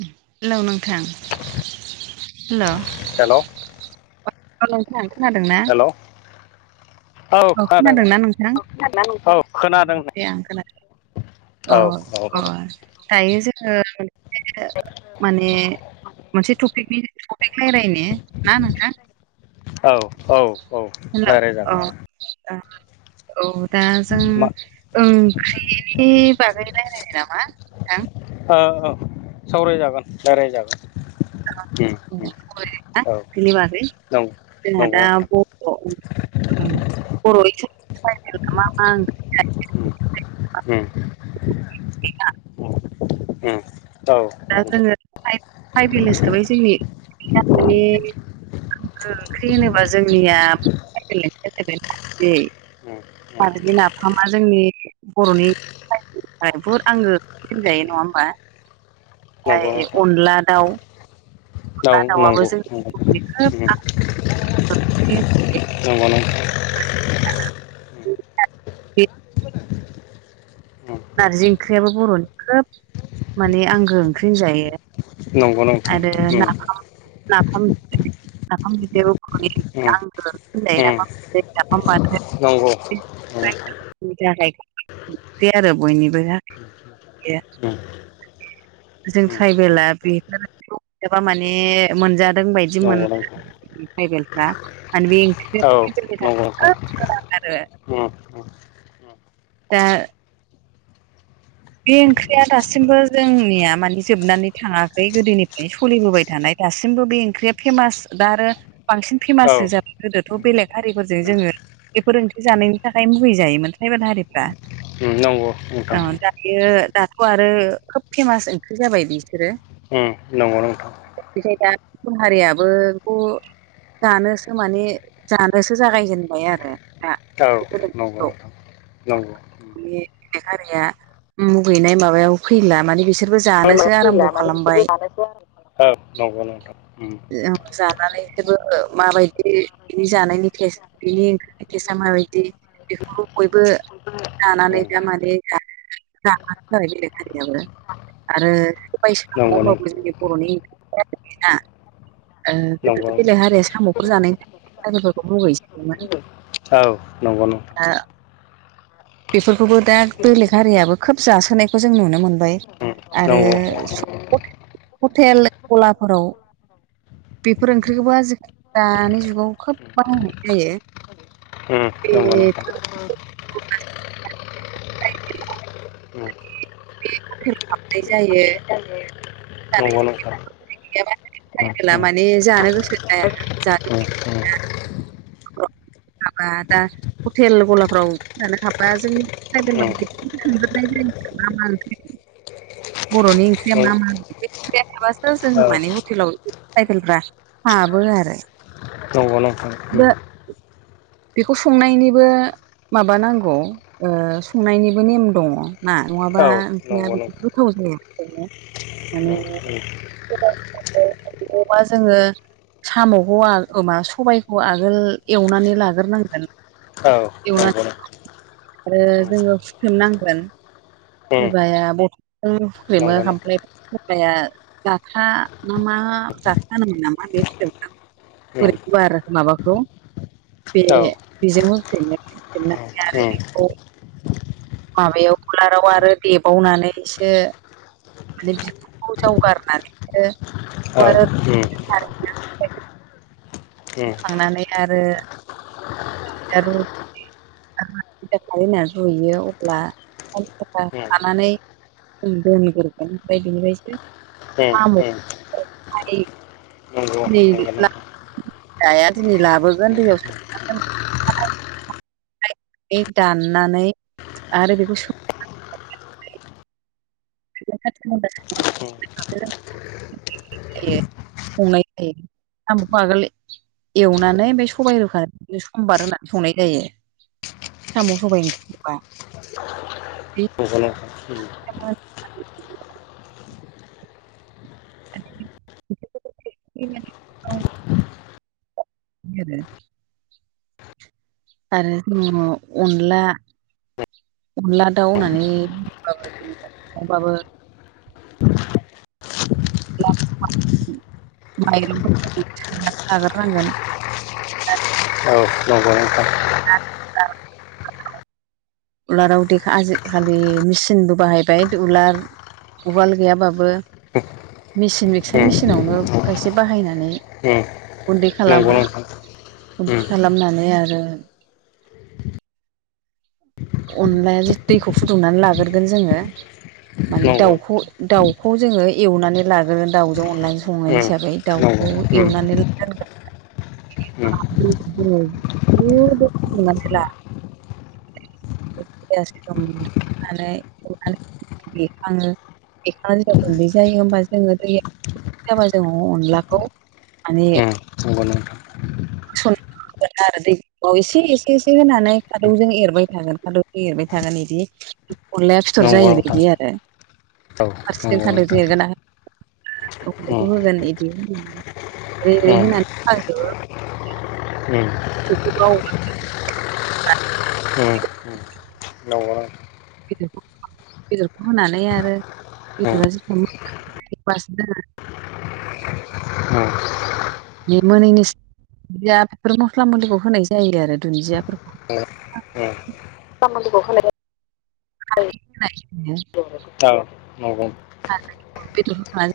[unintelligible] Hello नोंथां hello hello अ नोंथां खोनादों ना? औ हेल' औ औ खोनादों दे खोनादोंना नोंथां? औ खोनादों ना नोंथां? औ खोनादों दे आं खोनादों अ अ दायो जोङो [unintelligible] माने मोनसे टपिकनि टपिक रायलायनि ना नोंथां? औ औ औ लायराय जागोन दे ओ औ दा जों मा ओंख्रि नि नि बागै रायलायनो नामा? नोंथां? ओ औ सावराय जागोन लायराय जागोन। उम [unintelligible] बिनि बागै जोंहा दा उम ब [unintelligible] बर'नि मा मा उम औ उम औ नंगौ। थाय थाइबेल हिसाबै जोंनि गामिनि [unintelligible] ओंख्रि होनोबा जोंनि ओ नारजि नाफामा जोंनि बर'नि थाय [unintelligible] दोनजायो नङा होमबा? नंगौ ओमफाय अनला दाउ अनला दावआबो नंगौ नोंथां जोंनि बर'नि उम खोब आंगो ओंख्रि [unintelligible] नंगौ नोंथ [unintelligible] बे उम नारजि ओंख्रियाबो बर'नि खोब माने आंगो ओंख्रि होनजायो। नंगौ नोंथां आरो औ नंगौ उम नाफाम नाफाम नाफाम बिदैयाव बर'नि नंगौ नोंथां उम नंगौ नोंथां उम आंगो होननाय उम नाफाम बाथोन नंगौ [unintelligible] उम नि थाखाय आरो बयनिबो हा गैया उम उम जों उम ट्राइबेला बेफोरखौ एबा माने मोनजादों बायदि मोन नंगौ नोंथां ट्राइबेलफ्रा मान बे औ ओंख्रिया ट्राइबेलनि थाख नंगौ नोंथां खोब गोनां आरो उम उम दा बे ओंख्रिया दासिमबो जोंनिया माने जोबनानै थाङाखै गोदोनिफ्रायनो सलिबोबाय थानाय दासिमबो बे ओंख्रिया फेमास दा आरो बांसिन औ फेमाससो जाबाय गोदोथ' बेलेग हारिफोरजों उम जोङो बेफोर ओंख्रि जानायनि थाखाय मुगै जायोमोन ट्राइबेल हारिफ्रा उम नंगौ नोंथां औ दा बेयो दाथ' आरो खोब फेमास ओंख्रि जाबाय बिसोरो उम नंगौ नोंथां। ओ बेखाय दा गुबुन हारियाबो खु जानोसो माने जानोसो जागायजेनबाय आरो दा औ नंगौ नोंथां नंगौ। माने बेलेग हारिया मुगैनाय माबायाव फैला माने बिसोरबो जानोस फैला माने बिसोरबो जानायखौ आराम खालामनो [unintelligible] औ नंगौ नोंथां उम ओ जानानैसोबो ओ माबायदि बिनि जानायनि टेस्ट बिनि ए टेसा माबायदि बेखौ बयबो उम लानानै उम दा माने दा [unintelligible] बेलेग हारियाबो आरो नंगौ नों जोंनि बर'नि [unintelligible] ओ नंगौ गोदोथ' नोंथां बेलेग हारिया साम' अर जानायनि ट्राइबेलफोरखौ मुगैयोसोमोन। औ नंगौ नोंथां ओ बेफोरखौबो दा बेलेग हारियाबो खोब जासोनायखौ जों नुनो मोनबाय उम आरो नंगौ [unintelligible] हटेल गलाफोराव बेफोर ओंख्रिखौबो आजिखालि दानि जुगाव खोब बाहायनाय जायो। ओम नंगौ नोंथां उम बे हटेलाव हाबनाय जायो। नंगौ नोंथां उम [unintelligible] उम माने जानो गोसो जाया जानो [unintelligible] माबा दा हटेल गलाफ्राव ओंखाम जानो हाबबा जोंनि [unintelligible] मा मा ओंख्रि बर'नि ओंख्रिया उम मा मा बे ओंख्रिया थाबासो जों औ माने हटेलाव ट्राइबेलफ्रा हाबो आरो नंगौ नोंथां उम दा बेखौ संनायनिबो माबा नांगौ। ओ संनायनिबो नेम दङ' ना औ नङाबा ओंख्रिया बे गोथाव जाया [unintelligible] माने औ [unintelligible] जोङो साम'खौ आल ओ मा सबायखौ आगोल एवनानै लागोन गोरनांगोन औ नंगौ नंगौ एवनानै आरो जोङो फुख्रेम नांगोन। उम सोरबाया बथलजों फुख्रेमो नंगौ नंगौ खामफ्लायाव सोरबाया जाथा ना मा जाथा होनोमोन नामा [unintelligible] उम बोरै गुवार माबाखौ बे औ बेजों हुख्रेमो हुख्रेमनानै आरो उम बेखौ माबायाव कुलाराव आरो देबावनानैसो माने बिखखौ जावगारनानै औ उम आरो उम खांनानै आरो [unintelligible] खा होननानै रुयो अब्ला उम खानानै [unintelligible] नंगौ नंगौ नंगौ [unintelligible] जाया दिनै लाबोगोन दैयाव [unintelligible] [unintelligible] दाननानै आरो बेखौ [unintelligible] [unintelligible] [unintelligible] जायो। साम'खौ आगोल एवनानै ओमफ्राय सबाइ रुखा बिनो समबार होनानै संनाय जायो। साम' सबाय ओंख्रि [unintelligible] [unintelligible] [unintelligible] [unintelligible] आरो जोङो अनला अनला दाउ होननानैबाबो [unintelligible] [unintelligible] लाग्रोनांगोन। औ नंगौ नोंथां आ [unintelligible] उलाराव देखा आजिखालि मेचिनबो बाहायबाय दु उलार उवाल गैयाबाबो मेसिन मिक्सार मेसिनावनो खायसे बाहायनानै नंगौ गुन्दै खालामो नोंथां गुन्दै उम खालामनानै आरो- अनलाया दैखौ फुदुंनानै लाग्रोगोन जोङो माने दाउखौ दाउखौ जोङो एवनानै लाग्रोन दाउजों अनलाजों संनाय हिसाबै दाउखौ एवनानै लाग [unintelligible] [unintelligible] बेखाङो [unintelligible] गुन्दै जायो होमबा जोङो दै जोंङो अनलाखौ माने नंगौ नोंथां। [unintelligible] इसे एसे एसे होनानै खादौजों एरबाय थागोन खादौजों एरबाय थागोन बिदि अनलाया फिथर जायबायायदि आरो औ फारसेथिं नंगौ खानद' नोंथां बेखौ होगोन बिदि होनानै उम [unintelligible] [unintelligible] [unintelligible] [unintelligible] न'आव बे बेदरखौ होनानै आरो नोंथां उम बेदरा [unintelligible] [unintelligible] बे मोनैनि [unintelligible] मस्ला मुलिखौ होनाय जायो आरो दुन्दियाफोरखौ [unintelligible] [unintelligible] [unintelligible] औ नंगौ [unintelligible] बेदर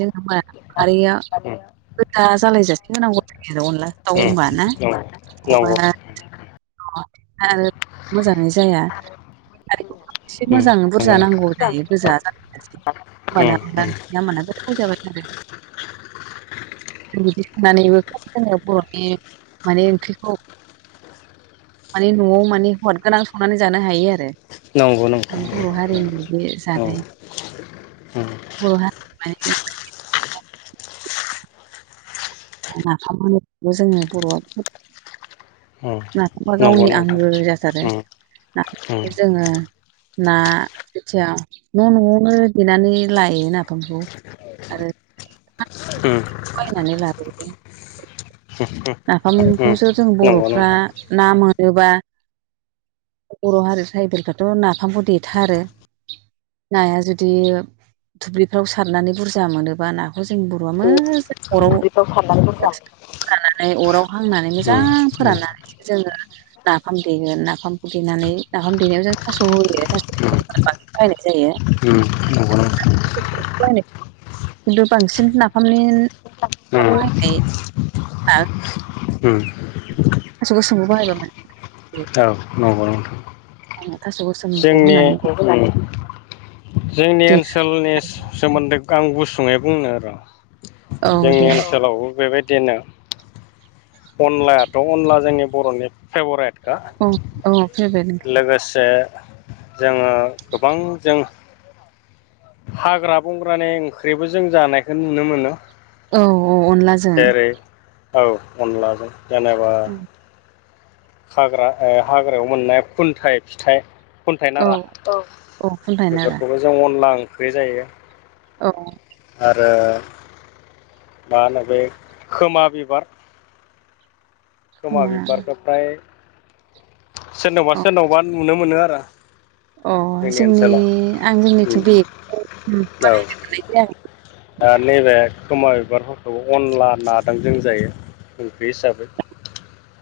जोंहा खारिया। उम गोजा जालाय जासे होनांगौ आरो अनला दाउ उम होनबा ना माबा नंगौ [unintelligible] मोजाङै जाया उम नंगौ नोंथां। दायो गोजा जै होनोमबाना अनला ओंख्रिया गोथाव जाबाय आरो। बिदि संनानैबो खब समयाव बर'नि माने ओंख्रिखौ माने न'आव माने हदगोनां संनानै जानो हायो आरो। नंगौ नोंथां माने बर' हारिनि बे औ जानाय उम बर' हारिनि माने ओंख्रिखौ नाफामोबो जोङो बर'आ उम नाफामा नंगौ गावनि नोंथां आंगो जाथारो उम नाफामखौ उम जोङो ना जेथिया न' न'आवनो देनानै लायो नाफामखौ आरो उम बायनानै लाबोयो उम नाफामखौसो जों नंगौ बर'फ्रा नोंथां ना मोनोबा बर' हारि ट्राइबेलफ्राथ' नाफामखौ देथारो। नाया जुदि दुब्लिफ्राव सारनानै बुरजा मोनोबा नाखौ जोंनि बर'आ मोजां अराव दुब्लिफ्राव सारनानै बुरजा [unintelligible] अराव हांनानै मोजां उम उम फोराननानै जोङो नाफाम देगोन नाफामखौ देनानै नाफाम देनायाव जों थास' होयो थास [unintelligible] औ [unintelligible] बायनाय खिन्थु बांसिन नाफामनि बाहायनाय [unintelligible] औ नंगौ नोंथां। थास' गोसोमखौ जोंनि होनानै उम जोंनि दे ओनसोलनि सो-सोमोन्दै आं गुसुङै बुंनो र औ दे जोंनि ओनसोलावबो बेबायदिनो अनलायाथ' अनला जोंनि बर'नि फेभरेट औ औ फैबाय नोंखौ लोगोसे जोङो गोबां जों हाग्रा बंग्रानि ओंख्रिबो जों जानायखो नुनो मोनो। औ औ अनलाजो जेरै औ अनलाजों जेनेबा हाग्रा ओ हाग्रायाव मोननाय खुन्थाइ फिथाइ खुन्थाइ नारा औ औ खुन्थाइ नारा बेफोरखौबो जों अनला ओंख्रि जायो। औ आरो मा होनो बे खोमा बिबार खोमा बिबारखो प्राय सोरनावबा औ सोरनावबा नुनो मोनो आरो। अ जोंनि आं जोंनिथि ओनसोलाव बेगखौ औ बाहायनो मोननाय [unintelligible] दा नैबे खोमा बिबार फोरखौ अनला नादों जों जायो ओंख्रि हिसाबै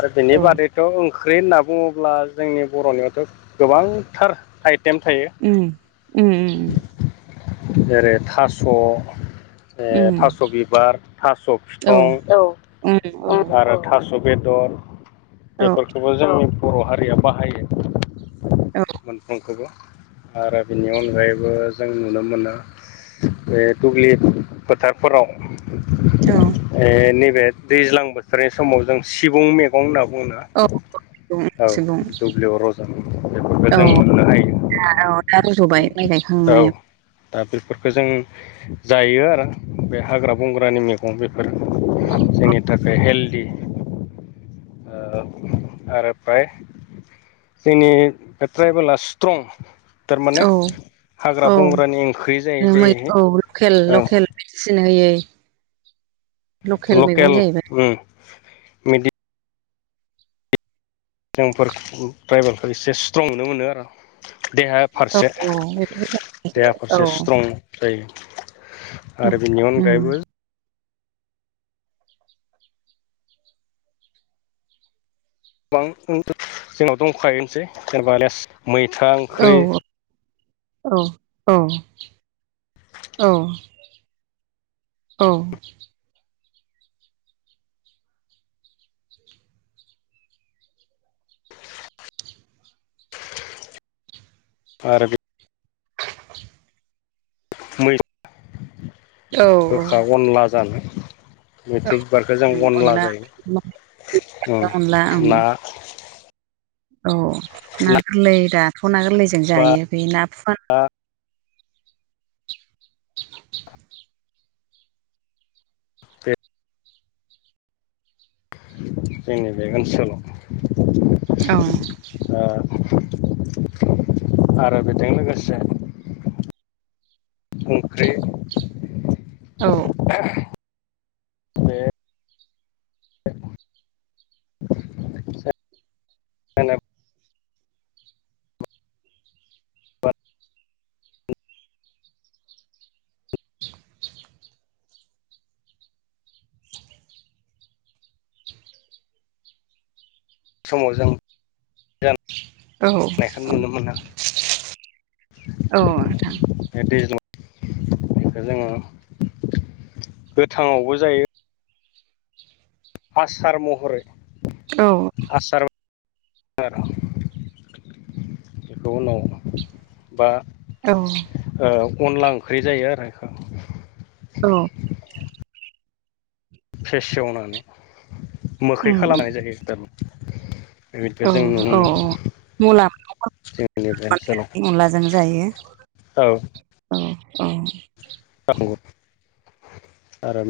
आरो औ बेनिबादै गाव ओंख्रि होनना बुङोब्ला जोंनि बर'नियावथ' गोबांथार आइटेम थायो। उम उम उम जेरै थास' ओ उम थास' बिबार थास' औ फिथं औ आरो थास स बेदर बेफोरखौबो औ जोंनि बर' हारिया बाहायो। औ मोनथामखोबो। आरो बेनि अनगायैबो जों नुनो मोनो बे दुब्लि फोथारफोराव औ ओ नैबे दैज्लां बोथोरनि समाव जों सिबुं मैगं होनना बुङोना औ सुबुं औ सुबुं दुब्लियाव रजनाय बेफोरखौ जों मोननो हायो। आ औ दा उम रज'बाय माइ औ गायखांनायाव दा बेफोरखो जों जायो आरो बे हाग्रा बंग्रानि मैगं बे फोर जोंनि थाखाय हेल्दि ओ आरो प्राय जोंनि बे ट्राइबेला स्ट्रं थारमाने औ हाग्रा बंग्रानि ओंख्रि जायै जायैहै केल लकेल मेडिसिन होयै मैगं लकेल जाहैबाय उम मिडि जोंफोर ट्राइबेलफोर एसे स्ट्रं नुनो मोनो आरो। देहा औ फारसे देहा औ फारसे स्ट्रं जायो आरो बेनि उम अनगायैबो गोबां [unintelligible] जोंनाव दंखायोनोसै जेनेबा लेस मैथा ओंख्रि औ औ अ अ औ आरो बे मै गोखा औ अनला जानो मैथ्रु बिबारखो जों अनला जायो उम अनला ना औ ना गोरलै दाथ' ना गोरलैजों जायो बे ना फुवान दा बे जोंनि बे ओनसोलाव अ आ आरो बेजों लोगोसे [unintelligible] औ। [inaudible] बे [unintelligible] समाव जों [unintelligible] औ नायखौ नुनो मोनो औ नोंथां। दैज्लां बेखौ जोङो गोथाङावबो जायो। आसार महरै औ आसार बेखौ उन बा औ। ओ अनला ओंख्रि जायो आरो बेखौ। औ। फेसेवनानै मोखै उम उम खालामनाय जाहै थार औ औ औ मुला जोंनि बे [unintelligible] ओनसोलाव अनलाजों जायो औ। औ औ। औ आरो